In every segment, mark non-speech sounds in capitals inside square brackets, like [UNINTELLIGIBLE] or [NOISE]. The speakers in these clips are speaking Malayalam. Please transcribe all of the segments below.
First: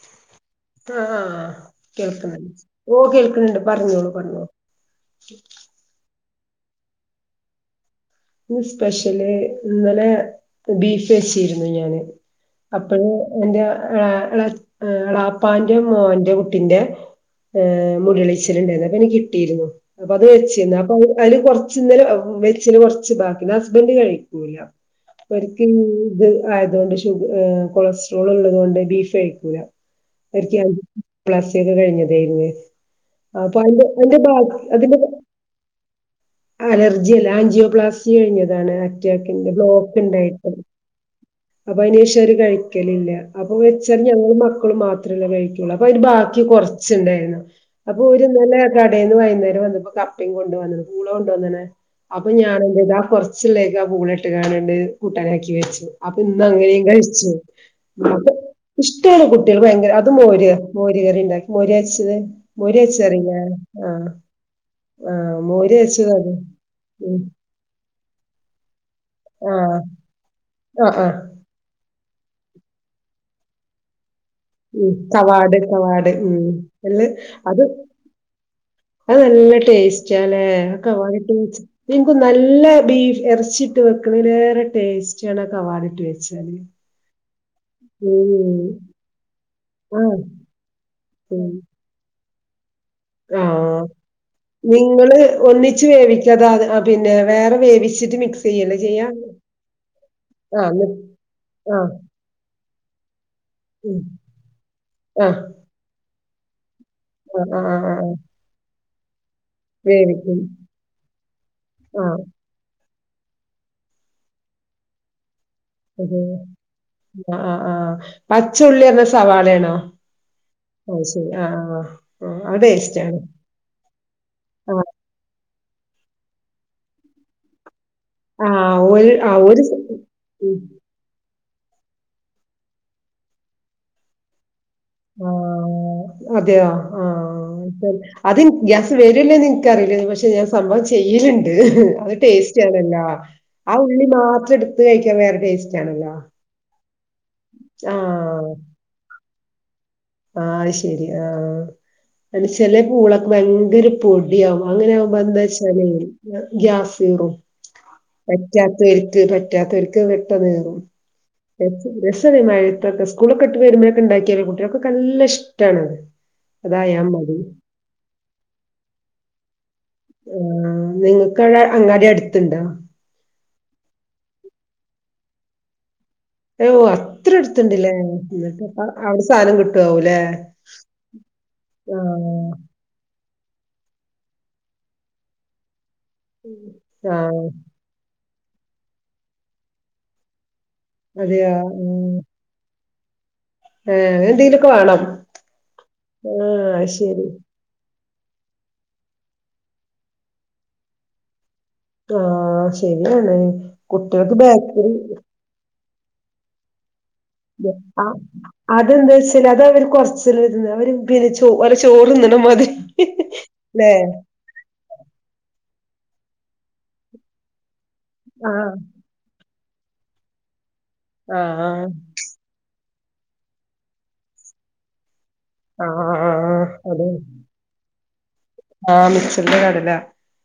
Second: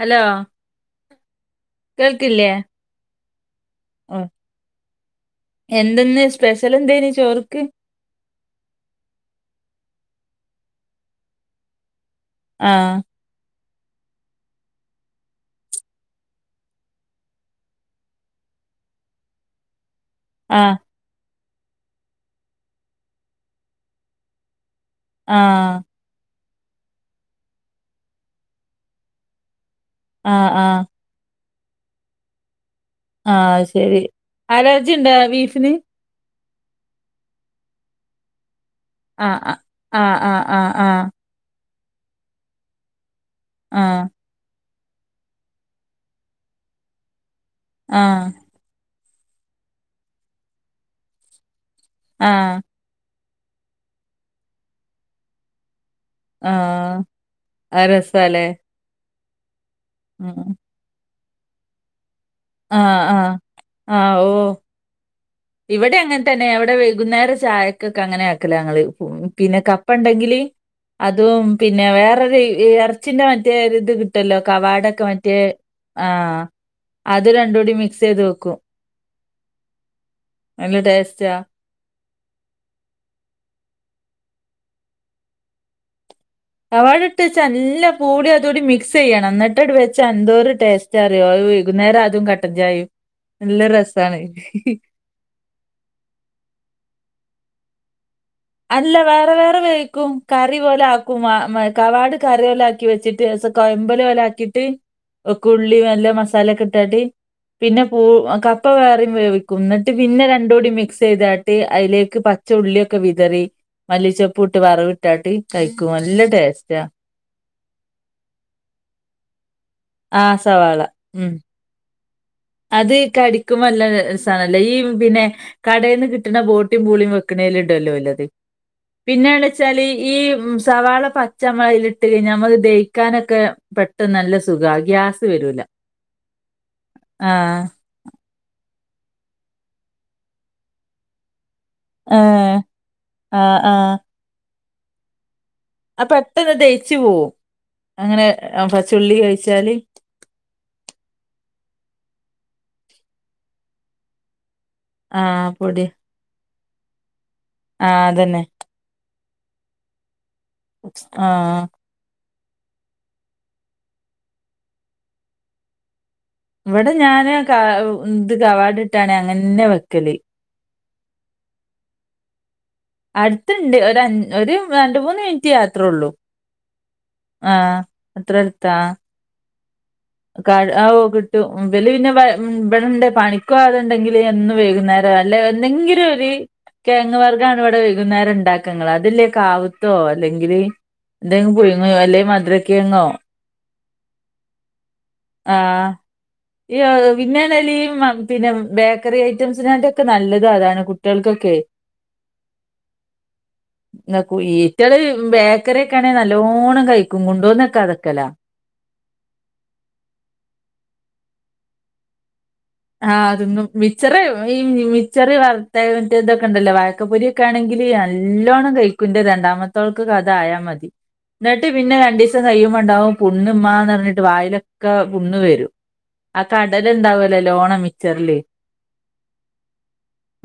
ഹലോ ആഹ് കേൾക്ക്ണ് കേൾക്കില്ലേ ഓ കേൾക്ക്ണ് ഇണ്ട് പറഞ്ഞോളൂ ആഹ് പറഞ്ഞോ എന്തെന്ന് സ്പെഷ്യൽ എന്തേന് ചോർക്ക് സ്പെഷ്യല് ഇന്നലെ ബീഫ് വെച്ചിരുന്നു ഞാന് ആഹ് അപ്പഴ എൻ്റെ എ യ എളാപ്പാന്റെ മോന്റെ കുട്ടിന്റെ ഏ മുട്യളീച്ചലിണ്ടായിരുന്നു അപ്പൊ ഇനി കിട്ടീരുന്നു അപ്പൊ അത് വെച്ചന്ന് ആഹ് അപ്പൊ അല് കുറച്ച് ഇന്നലെ വെച്ചല് കൊർച്ച് ബാക്കി ഹസ്ബൻഡ് കഴിക്കൂല ഒരിക്കും ആഹ് ഇത് ആയതോണ്ട് ഷുഗ് കൊളസ്ട്രോൾ ഇള്ളതോണ്ട് ബീഫ് കഴിക്കൂല ആഹ് അവരിക്ക ആഹ് [UNINTELLIGIBLE] കഴിഞ്ഞതായിരുന്നു ആഹ് അപ്പൊ അത് അന്റെ ശരി അതിന്റെ ഭാഗ അലർജി അതിന്റെ ഇണ്ടോ ബീഫിന് അലർജി അല്ല ആഞ്ജിയോപ്ലാസ്റ്റി കഴിഞ്ഞതാണ് ആഹ് അറ്റാക്കിന്റെ ബ്ലോക്ക് ആഹ് ആഹ് ഇണ്ടായിട്ട് ആഹ് അപ്പൊ അയ്നേഷൊര് കഴിക്കലില്ല അപ്പൊ ആഹ് വെച്ചാല് ആഹ് ഞങ്ങള് മ ത്രല്ല കഴിക്കുള്ളൂ അൊ ബാക്കി കുറച്ചുണ്ടായിരുന്നു അപ്പോൊഓര് ആഹ് ന്നലെ ടന്ന് വൈുന്നേരം വന്നപ്പോ കപ്പി കൊ വന്ന കൂള കൊണ്ടുവന്ന അപ്പൊ ആഹ് ആഹ് ഞാനൊ ന്റെയത് കൊറ ിലേക്ക് ആ പൂളിട്ട് കാണണ്ട് കൂട്ടാനാക്കി വെച്ചു അപ്പൊ ഇന്ന് അങ്ങനെയ ആഹ് കയിച് അത് രസാല്ലേ കുട്ടാണ് കുട്ടികൾ ഭയങ്കര അത് ഉം മോര് മോര് കറി ഉണ്ടാക്കി മോര്ച്ചത് ആഹ് ആ ആ ഓ ആ മോര് ഇവിടെ വെച്ചത് അങ്ങനെ അത് തന്നെ അവിടെ ഉം വൈകുന്നേര ചായക്ക അങ്ങനെ ആക്കല ഞങ്ങ പിന്നെ ആഹ് കപ്പ ണ്ടെങ്കില് ആഹ് ആഹ് അതും പിന്നെ വേറെ എറച്ചിന്റെ മറ്റേത്ട്ട ഇട്ടല്ലോ ഉം കവാടൊക്കെ മറ്റേ സവാട് ആ സവാട് ഉം നല്ല അത് രണ്ട കൂടി മിക്സ് ചെയ്ത് വെക്കും അത് നല്ല ടേസ്റ്റ് ാലേ നല്ല ഒക്കെ വട്ട് ടേസ്റ്റാ വ നിനക്ക് നല്ല ബീഫ് ഇറച്ചിട്ട് മളേറെ ടേസ്റ്റ ആണ കവാടിട്ട് വെച്ചാല് നല്ലാ കൂടി ഉം അതുകൂടി മിക്സ് ചെയ്യണം എന്നിട്ടോട് വൊ ആഹ് എന്തോ ഒരു ടേസ്റ്റ് അറിയോകുന്നരം അും ക പജായി ആഹ നിങ്ങള് ഒന്നച്ച് വേവിക്കത പിന്നെ വേറെ വേിച്ചട്ട് മക്സ് അല്ല വേറെ വേറെ വേിക്കും കറി ആഹ് പോലെ ന്ന് ആക്കും ആഹ് കവാട് കറി പോലെ ആക്കി വെച്ചിട്ട് കൊയല ഉം ആഹ് വലക്കിയിട്ട്ുള്ളി നല്ല മസാലക്ക ഇട്ടാട്ടി ആഹ് ആഹ് പിന്നെ ആഹ് പൂ ആഹ് കപ്പ വേറവേവി കുന്നിട്ട് പിന്നെ വേവിക്കും രണ്ട കൂടി മിക്സ് ചെയ്താട്ട് അതിലേക്ക് ആഹ് പച്ച ഉള്ളിയൊക്കെ വി ഇതറി മല്ലിച്ചപ്പ ഇട്ട് വറവി ഇട്ടാട്ടി കഴിക്കൂ നല്ല ടേസ്റ്റാ ആ പച്ചുള്ളിറഞ്ഞ സവാളേണോ ആ സവാള ഓ ശരി ഉം ആ ആ ആ അത് ടേസ്റ്റാണ്. കടിക്കുബൊ ല്ല സണല്ലോ ഈ ആ. പിന്നെ കടയി ന്ന് കിട്ടുന്ന ബോട്ടി പൂളീം വെകണിലുണ്ട് ല്ല ആ ഒരു ആ പിന്നെണ ഒരു സ് വെച്ചാല് ഈ ഉം. സവാള പ നമ്മൾ അതിലിട്ട് കഴിഞ്ഞാൽ നമ്മത് ദഹക്കാനൊക്കെ പെട്ടെന്ന് നല്ല സുഖ ഗ്യാസ് ആ വരൂല അതെയോ? ആ ആഹ് അത് ഗ്യാസ് വരല്ലോന്ന് ഇൻക്ക് ക്ക്റിയില്ല പക്ഷെ ഞാൻ സംഭവം ചെയ്യലി ണ്ട് അ ആഹ് ടേസ്റ്റ്ല്ല ആഹ് ആ ഉള്ളി മാത്രം ടത് കഴിക്കാൻ വേറെ ടേസ്റ്റ് ആ പെട്ടെന്ന് ദയിച്ചു പോവും ആ. അങ്ങനെ പച്ചുള്ളി കഴിച്ചാല് ആഹ ശെരി ആഹ അ ചെല പൂളൊക്കെ ഭയങ്കര പൊടിയവുംും അങ്ങനെആവുമ്പോ ആഹ് എന്താച്ചാലേ ഗ്യാസ്റും ആഹ അതന്നെ പറ്റാത്തവർക്ക് വെട്ടതറും ആഹ് [UNINTELLIGIBLE] മഴത്തൊക്കെ സ്കൂളൊക്കെ ഇട്ട് വരുമ്പോഴൊക്കെ ണ്ടാക്കിയാല കുട്ടിൾകൊക്കെ നല്ല ഇഷ്ടണത് ഇവിടെ ഞാന് ഇന്ത് കവാഡ് ഇട്ടാണ് അങ്ങനെ വെക്ക ആ നിങ്ങൾക്ക്വിടെ അങ്ങാടി അടുത്തണ്ടോ ണ്ട് ഒരു രണ്ട് മൂന്ന് മിനിറ്റ് യാത്രേ ഉള്ളു അയഓ അത്ര അടുത്തണ്ടല്ലേ അത്ര അടുത്താ എന്നിട്ട്പ്പ അവിടെ സാധനം കിട്ടി ആ കിട്ടു വല പിന്നെ വ ആഹ് വിെടെന്റെ പണി ക്ക അണ്ടെങ്കിൽ എന്നും വൈകുന്നേരം അല്ലെ എന്തെങ്കിലും ഒരു കേങ്ങ് ആഹ് വർഗണ ഇവിടെ വൈകുന്നേരം ഉ ഉണ്ടാക്കങ്ങ അതല്ലേ കാവുത്തോ അല്ലെങ്കിൽ അതെയോ എന്തെങ്കിലും പുഴുങ്ങോ അല്ലെ മുര കേങ്ങോ ആഏ എന്തെങ്കിലൊക്കെ വണം ആഹ ഈ വിന്നേ നലും പിന്നെ ബേക്കറി ഐറ്റംസിനായിട്ടൊക്കെ നല്ലത അതാണ് കുട്ടിൾക്കൊക്കെ ആഹ ശരിയാണ് കുട്ടിൾക്ക് ബാക്കറി െ നല്ലോണം കഴിക്കു അതെന്താ വച്ചല് അത് അവര് കൊറച്ച് അവ പിന്നെ ചോരുന്നമാതിരി മാതിരി ആഹ അതൊന്ന ല്ലേ. മിച്ചറി ഈ മിിച്ചറി വ റ്റ ഇതൊക്കെ ഉണ്ടല്ലോ വായക്കപ്പൊരി ഒക്കെ ആണെങ്കിൽ നല്ലോണം ആഹ് കഴിക്കു് രണ്ടാമത്തെ ക്ക് കഥ ആയാ മതി ആഹ് എന്നിട്ട് പിന്നെ ആഹ് രണ്ടു ദിവസം കഴിയുമുണ്ടാവും പു ണ്ണ്ന്ന് പറഞ്ഞിട്ട് വായിലൊക്കെ പുണ് വരും ആഹ് ആ ആഹ് കടലണ്ടാവ വിച്ചറലേ മിച്ചന്റെ കടല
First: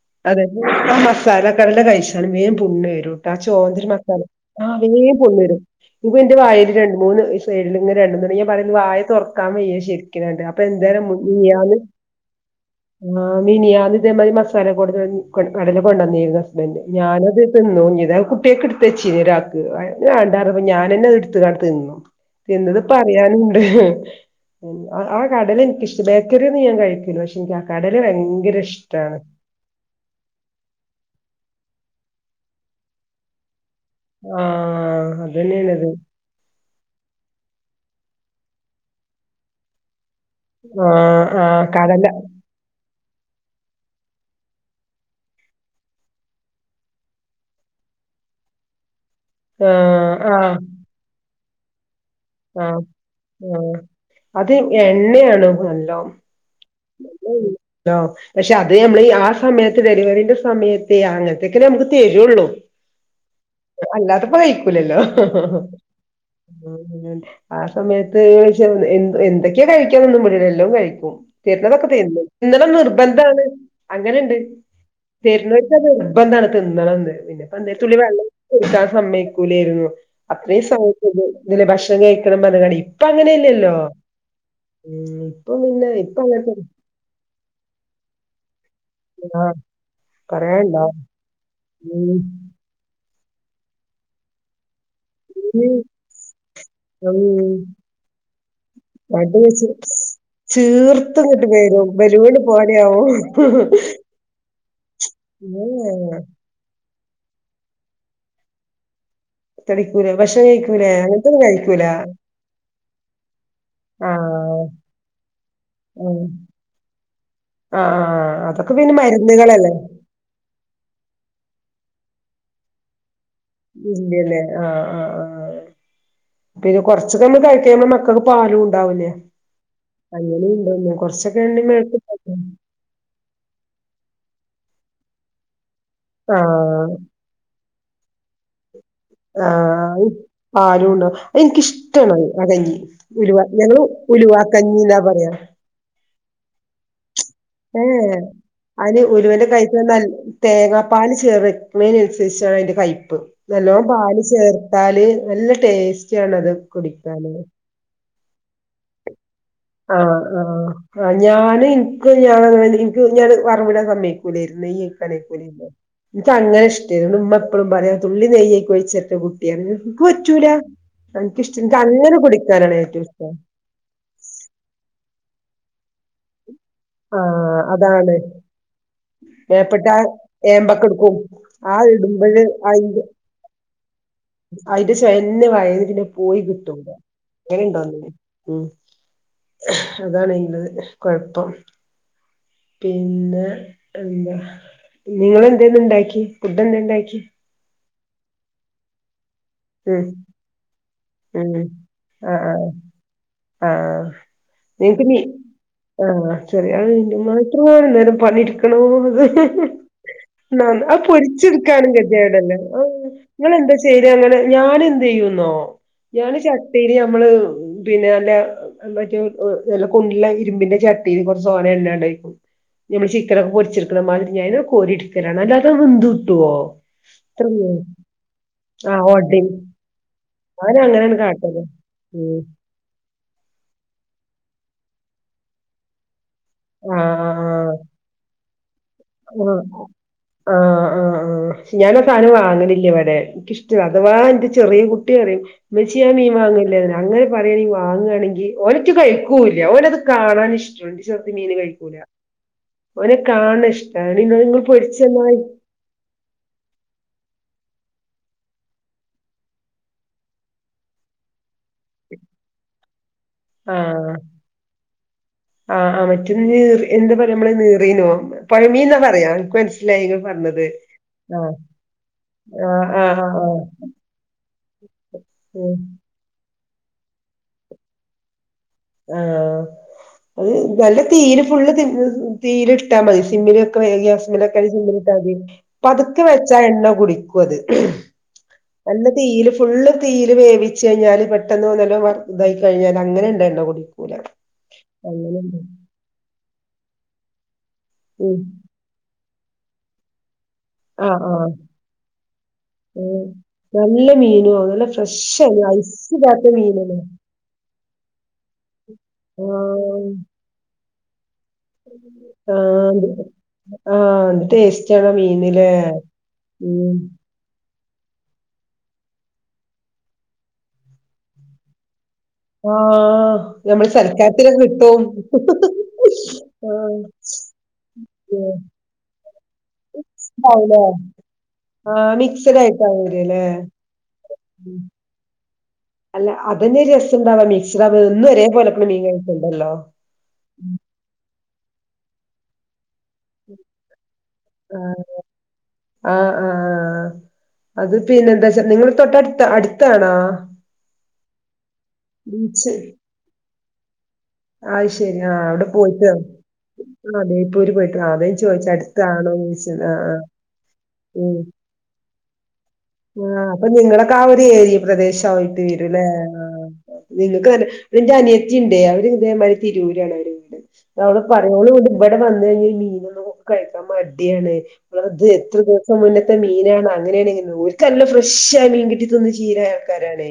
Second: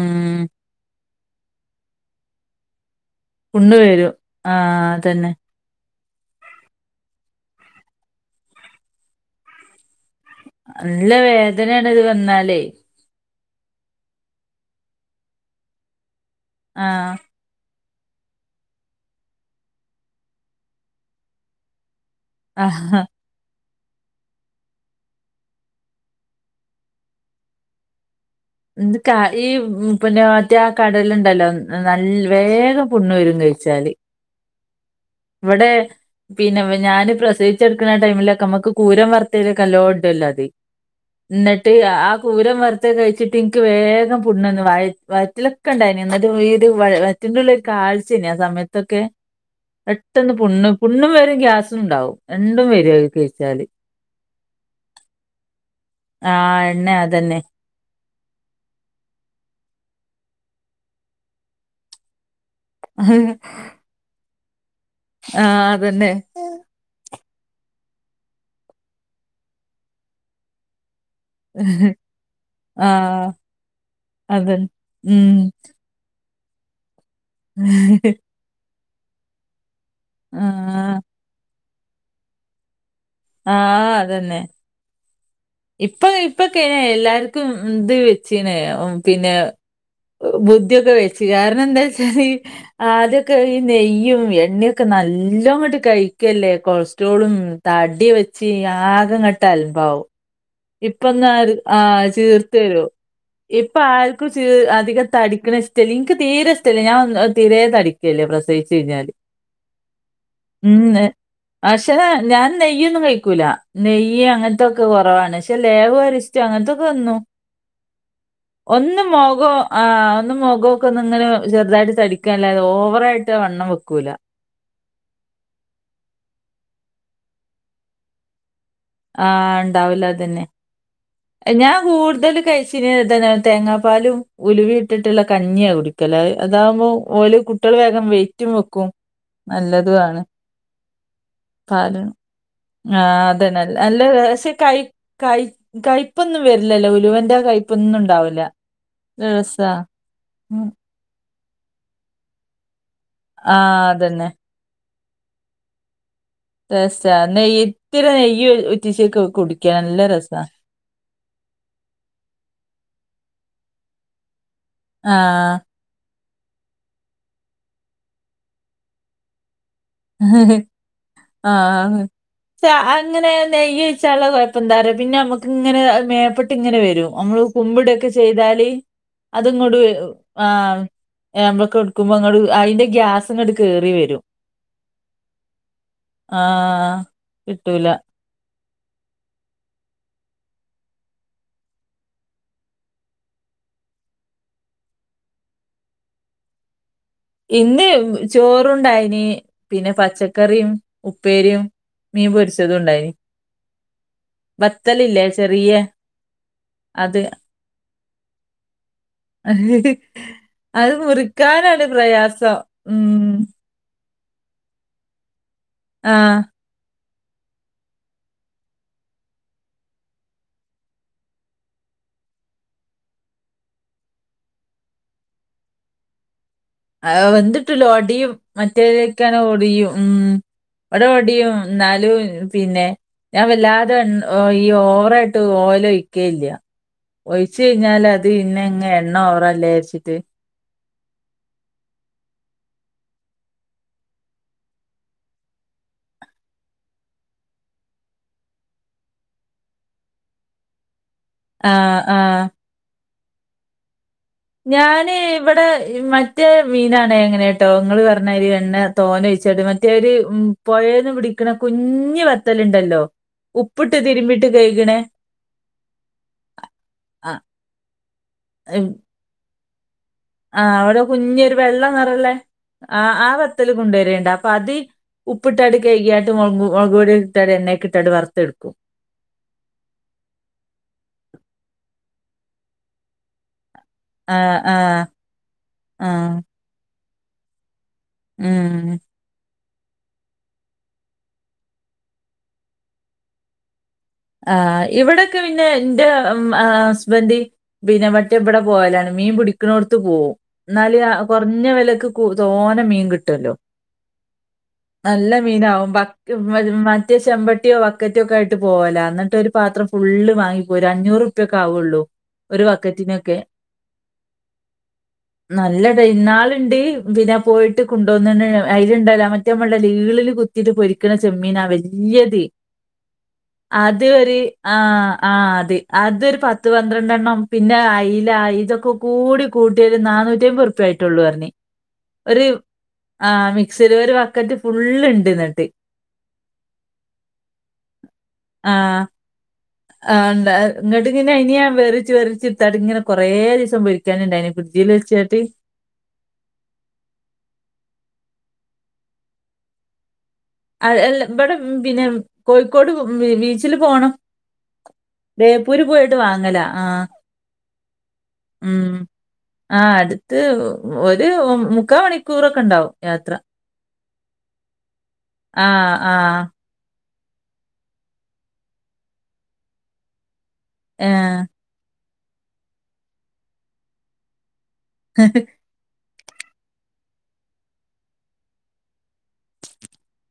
ഉം അതെല്ല ചാലക്കടില കഴിച്ചാണ് വേൻ പ പുണ്ണ് വരുംട്ടാ ആ പുണ്ണ് ചോതിരി വരും മസാല ആ ആഹ് വീൻ അതന്നെ പുണ്ണ് വരും ഇപ്പൊ എന്റെ വായൽ രണ്ട മൂന്ന് സൈഡിൽ ഇങ്ങെ രണ്ടുുണ്ട ാ പറഞ്ഞ വായ തുറക്കാൻ വയ്യ ശരി അപ്പൊ എന്തായാലം നല്ല ആയാള് വേദനയാണ് ഇത് വന്നാലേ ആ മിനിയാന്ന് ഇതേ മതി മസാല കൊടു കടല കൊണ്ടുവന്നിരുന്നു ഹസ്ബൻഡറ് ആഹ് ഞാനത്ന്നോന്നി കുട്ടിയൊക്കെ എടുത്തച്ച ഒരാക്ക് കണ്ടാറപ്പ ഞാനന്നെ അത് എടുത്ത് കണ്ട്ത്ത് നിന്നു എന്നത് ആഹ് പറയാനുണ്ട് ആ കടല എനിിക്കിഷ്ടം ബേക്കറിൊന്നും ഞാൻ കഴിക്കല പക്ഷെ എനിക്ക് ആ കടൽ ഭയര ഈ പിന്നെ മറ്റേ കടലുണ്ടല്ലോ നല്ല വേഗം പുണ്ണ് വരും കഴിച്ചാല് ആ ഇവിടെ പിന്നെ ഞാൻ പ്രസവിച്ചെടുക്കുന്ന ടൈമിലൊക്കെ നമ്മുക്ക് കൂരം വർത്തൽ കല്ലോ ആഹ് ആഹ് എന്നിട്ട് കടല ആ കൂരം വ കഴിച്ചിട്ട് എനിക്ക് വേഗം പുടന്ന് വ വറ്റിലൊക്കെ ഉണ്ടായി എന്നട്ട് ഈ ഒരു വറ്റള്ള കാഴ്ചനെ ആ സമയത്തൊക്കെ ആ ണ് പുണ്ണു പുണ്ണും വരും ഗ്യാസുംണ്ടാവും രണ്ടും ആഹ് വരു കഴിച്ചാല് ആഹ് അത് എണ്ണയാണ് നല്ലോ ആ പിന്നെ അതന്നെ പക്ഷെ അത് നമ്മൾ ഈ ആ സമയത്ത് ഡെലിവറിന്റെ സമയത്തേ അങ്ങനത്തൊക്കെ നമുക്ക് തരുള്ളൂ അത അ കഴിക്കൂലല്ലോ ആ സമയത്ത് വിള എ എന്തൊക്കെയാ കഴിക്കൻ ഒന്നും മുടിില്ല എല്ലാം കഴിക്കും തരുന്നതൊക്കെ തീന്ന് ഇന്നലെ ആ നിർബന്ധണ് അങ്ങനെുണ്ട് അതന്നെ ഉം തരന്ന് വെച്ചത ഇപ്പ എന്താണ് തിന്ന പിന്നെപ്പ അന്നേത്തുള്ളി വെള്ളം എക്കാൻ സമയക്കൂലായിരുന്നു ആ അത്രയും സഹായിണ്ട് ഇലെ ഭക്ഷണം കഴിക്കണം മ കട അപ്പ ആ അങ്ങനെല്ലല്ലോ അതന്നെ ഉ ഇപ്പൊ ഇപ്പൊക്കെന എല്ലാർക്കും എന്ത് വെച്ചീന പിന്നെ ആഹ് പറയാണ്ടോ ബുദ്ധിയൊക്കെ വെച്ച് കാരണം എന്താ ഉം വച്ചാൽ ഈ ആദ്യ നെയ്യും എണ്ണ ക്കെ നല്ല ഉം അങ്ങോട്ട് കഴിക്കല്ലേ കൊളസ്ട്രോളും ഉം തടിയ വെച്ച് ആകെ അത് കെട്ടാലു വെച്ച് ഇപ്പന്ന് ചീർത്തിങ്ങട്ട് ആ വരും ബലൂണ് ചീർത്തരുോ പോലെയാവും ഇപ്പ ആർക്കും അധികം തടിക്കണ ഇഷ്ടമല്ല എനിക്ക് ഏഹ് തീരെ ഇഷ്ടമല്ലേ ഞാൻ തീരെേ തടിക്കുകല്ലേ പ്രസവിച്ചു കഴിഞ്ഞാല് തടിക്കൂര ഭഷിക്കൂര ഉം പക്ഷെ ഞാൻ നെയ്യൊന്നും കഴിക്കൂല നെയ്യ ആഹ് അങ്ങനത്തൊക്കെ കുറവാണ് പക്ഷ ലേവ ഉം അരിച്ചറ്റ് അങ്ങനത്തൊക്കെ വന്നു ആഹ് അതൊക്കെ പിന്നെ ഒന്നും മഖോ മരുന്നുകളല്ലേ ആ ഒന്ന മോഖോ ഒക്കെ ഇങ്ങനെ അതായിട്ട് തടിക്ക ഓവറായിട്ട് വണ്ണം വെക്കൂല. ഇല്ലല്ലേ ആഹ ആഹ ആഹ് പി കൊറച്ച കമ്മൾ കഴിക്കുമ്പൾ മക്കൾക്ക് പാലും ഉണ്ടാവുന്നേ ആ ഇണ്ടാവില്ല അതന്നെ. അങ്ങനെണ്ടന്ന കൊറച്ച ഞാൻ കൂടുതൽ കഴശിന തേങ്ങാപ്പാലും ഉലുവി ഇട്ടിട്ടുള്ള കഞ്ഞിയ കുടിക്കും ല അതാകുമ്പോ ആഹ് ഓല കുട്ടികള് വേഗം വെറ്റും വെക്കും നല്ലതും ആണ് ആആരുംണ്ട പാല്. എനിക്കിഷ്ടമാണ് അതങ്ങി ആ ഒരു അതന്നെ നല്ല ഞങ്ങള് ഉലുവാ കഞ്ഞിലാ പറയാ ഇപ്പൊന്നും വരില്ലോ ഉലുവൻന്റെ ഏ അന് ഉരുവൻ രസാ. കഴിച്ച ഉം. തേങ്ങാപ്പാൽ ചേർ ചമേനനുസരിച്ചാണ് അതിന്റെ കയപ്പ് ആ നല്ലോണം പാല് അതന്നെ ചേർത്താല് നല്ല ടേസ്റ്റ് നെയ്യ് ഇത്തിരി നെയ്യ് ഉറ്റച്ചേക്ക് കുടിക്ക ആ ആ ആ ഞാന് ഇന ഞ ഞാൻ പറമ്പ വിടാൻ സമയക്കൂലായിരുന്നു നെയ്യ് കാനോ ആഹ്. കോരിന്നോ എനിക്ക അങ്ങനെ ഇഷ്ടമായിരുന്നു ഉമ്മ എപ്പഴും പറയാ തുള്ളി നെയ്യേക്കക്ക് വെിച്ചിട്ട കുട്ടിയാാണ് എനിക്ക് പറ്റൂല ആ ഇൻക്കിഷ്ട ഇൻക്കങ്ങനെ കുടിക്കാനാണ് ഏറ്റവും അങ്ങനെ ഇഷ്ടം നെയ്യ ചോിച്ചാള കൊഴപ്പം തര പിന്നെ നമ്മക്ക് ഇങ്ങനെ മേപ്പെട്ട്ങ്ങനെ വരും നമ്മള് ആഹ് കുമ്പിടൊക്കെ അതാണ്. ചെയ്താല് അത്ങ്ങോട്ട മേപ്പട്ട ആ ഏമ്പക്കെട്ക്കും. ആ നമ്മളൊക്കെ എടുക്കുമ്പോ അങ്ങോട്ട ഇടുമ്പഴ് അതിന്റെ ഗ്യാസ് ഇങ്ങോട്ട് കേറി വരും അതിന്റെ സ്ന്ന വഴന്ന് പിന്നെ പോയി കിട്ടൂട ആഹ് കിട്ടൂല. എനണ്ടോന്ന് ഉ അതാണെങ്കത് കൊഴപ്പം പിന്നെ എന്താ നിങ്ങ എന്തന്ന ഇണ്ടാക്കി ഫുഡ് എന്താണ്ടാക്കി ഇന്ന് ചോറണ്ടായിന് പിന്നെ ഉം പച്ചക്കറിയും ഉപ്പേരിയും മീൻ പൊരിച്ചതും ഉണ്ടായിന് ആ നിങ്ക്ക് നീ ചെറിയ ആ ശെരി അണ് എങ്കി അത് മത്രമാ നേരം പണി എടുക്കണോന്ന് അഹ്ന് ആ പൊരിച്ചെടുക്കാനും ഗദ്യയടെല്ലേ ആ് ഉം നിങ്ങളെന്താ ചെയ് അങ്ങനെ ഞാൻ എന്ത് ചെയ്യുന്നോ ഞൻ ആഹ് ചട്ടിയില് നമ്മ ള്പിന്നെ നല്ല മറ്റ ല്ല കണ്ില ഇരുമ്പിന്റെ ചട്ടീ കുറച്ച് സോന തന്നെയണ്ട് ഞമ്മൾ ചിക്കനൊക്കെ പൊരിച്ചെടുക്കുന്ന മാതിരി ഞ കോരിടക്കലാണ് അല്ലാതെ വെന്ന് കിട്ടുവോ ആ വെന്തിട്ടിലോ ഒടിയും ആഹ് മറ്റേതലേക്കാണ് ഓട്ടീ ഓടിയും ഉ വിട ഞാനങ്ങനാണ് ഓടിയും കാട്ടല് എന്നാലും ഉം പിന്നെ ഞാൻ വല്ലാതെ എ ഒയ്യോ ഓവറായിട്ട് ഓയിൽ ഒയിക്കെയേല്ല ആഹ് ഒഴിച്ച് കഴിഞൽ അതുപിന്നെ ആ ആ ആ ഷേ ഞാന്നസാനം വാങ്ങനില്ല ഇവിടെ എനിക്കിഷ്ടല്ല അഥവാ എന്റെ ചെറിയ കുട്ടി പറിയും ഉമിച്ചി ഞാ മീൻ വാങ്ങ അങ്ങനെ പറയയാണെങ്കിൽ വാങ്ങയാണെങ്കിൽ ഒന്നറ്റ് കഴിക്കൂല്ല ഒനത് കാണാൻ ഇഷ്ടണ്ട് ത് മീന് ആ കഴിക്കൂല ആ ഓന് കാണുന്ന ഇഷ്ട്ട ഞാന് ഇവിടെ മറ്റേ മീനണേ എങ്ങനെ ോങ്ങൾ പറഞ്ഞര് എണ്ണ തോന ഒഴിച്ചത് മറ്റേഒര് പുഴേന്ന് പിടി വിക്കണ കുഞ്ഞ് വത്തലുണ്ടല്ലോ ഉപ്പിട്ട് ആഹ് തിരുമ്പിട്ട് കഴകണേ. ആഹ് ആ മറ്റേ നീർ എന്താ പറയാ നമ്മള നീറിന പുഴമീന്നാ പറയാ മനസ്സിലായി നിങ്ങൾ ആ പറഞ്ഞത് അവിടെ കുഞ്ഞ് ആഹ് ഒരു വെള്ള നിറല്ലേ ആഹ് ആ ആഹ് ആ ആഹ് വത്തല് കൊണ്ടുവരേണ്ട അപ്പൊ അത് ആഹ് ഉപ്പിട്ടടി കൈകായിട്ട് മുളകും മുളക് പടടിൽ ഇട്ടാെ എണക്ക ഇട്ടാ വറുത്തെടുക്കും ആ അത് നല്ല തീര് ഫുള്ള് തീര് ഇട്ടാ മതി സിമ്മില് ആഹ് ഗ്യാസമിലൊക്ക ആഹ് ചീിട്ട അപ്പൊ അതൊക്കെ ആഹ് വെച്ചാ എണ്ണ കുടിക്കും അത് ഉം ഫുള് തീല് വേവിച്ച് കഴിഞ്ഞാല് പെട്ടെന്ന് ട്ട് ഇതായി കഴിഞ്ഞാൽ അങ്ങനെ ഉണ്ടായിണ്ടോ കുൂടി ആ ഇവിടെൊക്കെ പിന്നെ ന്റെ മ് ആ ഹസ്ബൻഡ് ബിനവട്ടി ഉം എവിടെ പോയലാണ് മീൻ പിടിക്കുന്നോടുത്ത് പോവും. എന്നല് ആഹ് ആഹ് കുറഞ്ഞ വിലക്ക് തോനെ മീൻ ഉം കിട്ടുല്ലോ നല്ല മീനോ നല്ല മീ ഫ്രഷ് മീനാവും ഐസിടാത്ത മീനല്ലേ മറ്റേ ചെമ്പട്ടിയോ വക്കറ്റോ ഒക്കെ ആയിട്ട് പോകല എന്നിട്ട് ഒരു പാത്രം ആഹ് ഫുള് വാങ്ങിപ്പോരുംഒരു അഞ്ഞൂറ്റുപ്യൊക്കെ ആവുള്ളൂ ഒരു ആഹ് ബക്കറ്റിനൊക്കെ ആഹ് എന്ത് ടേസ്റ്റാണ് ആ മീനിലെ നല്ലടാ ഇന്നാളുണ്ട് ഉം പിന്നെ പോയിട്ട് ഇ കൊണ്ടോന്ന അതി ആഹ അത്ര് ആ ആ അത് അതൊരു പത്ത് ആഹ് പന്ത്രണ്ടെണ്ണം പിന്നെ അയില ഇതൊക്കെ കൂടി കൂട്ടിയൽ നാനൂറ്റി ഉണ്ടാവുല്ലേ അമ്പത് ുപ ആയിട്ടള്ളു പറഞ്ഞ ആഹ് ഒരു മിക്സഡ് ആയിട്ടാവും ആ വരല്ലേ മിക്സിൽ ഒരു ബക്കറ്റ് ഫുള്ള് ഇണ്ട്ന്നിട്ട്. അല്ല അതെ രസംണ്ടവാ മിക്സിഡ ആ എന്നും ഒരേ പോലെ ഇ മീൻ കണ്ടല്ലോ ആണ്ടാ ഇങ്ങട്ട് ഇങ്ങനെ ഇനിയാൻ വെറിച്ച് വെറിച്ച തടിങ്ങ കൊറെ ദിസം വിളിക്കാനുണ്ടായിനി പ്ൽ ആഹ് വെച്ചാട്ടി ആഹ് ആഹ് അത് പിന്നെ എന്താ വച്ചാ നിങ്ങ തൊട്ടടുത്ത് അടുത്താണാ അല്ല ഇവിടെ പിന്നെ കോഴിക്കോട് ബീച്ചില് പോണം ആ അത് ശരി ആ അവിടെ പോയിട്ട് വാങ്ങല ആഹ് ആ നെയപ്പൂര് പോയിട്ട് അതേ ചോദിച്ച് ആ ആ അടുത്ത് ഒരു മുക്കാ മണിക്കൂറൊക്കെ ഉണ്ടാവും ആ യാത്ര അപ്പൊ നിങ്ങളക്കെ ആ ഒരു ഏരി പ്രദേശമായിട്ട് ആഹ് വരുംല്ലേ ആഹ് നിങ്ങക്ക് തന്നെ എന്റെ അനിയത്തിയ ഉണ്ടേ അവര് ഇതേമാതിരി തിരൂരാണ് അവര്ീട് അവവിടെ പറയ ഇവിടെ വന്ന് കഴിഞ്ഞാൽ മീനൊന്നും കഴിക്കാൻ മടിയാണ് എത്ര ദി ദിവസം മുന്നെ ത്തെ മീനാണ് അങ്ങനെയാണെങ്ക നല്ലാം ഫ്രഷ ആ മീൻ കിട്ടിൊന്ന് ചീര ആൾക്കാരാണേ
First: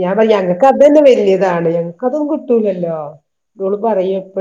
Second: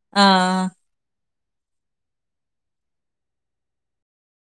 ഞാൻ ആഹ് പറഞ്ഞ്ങ്ങക്ക് അത് തന്നെ വലിയതാണ് ഞങ്ങക്ക് അതൊന്നും കിട്ടൂലല്ലോ ഇോള് പറയും എപ്പോഴും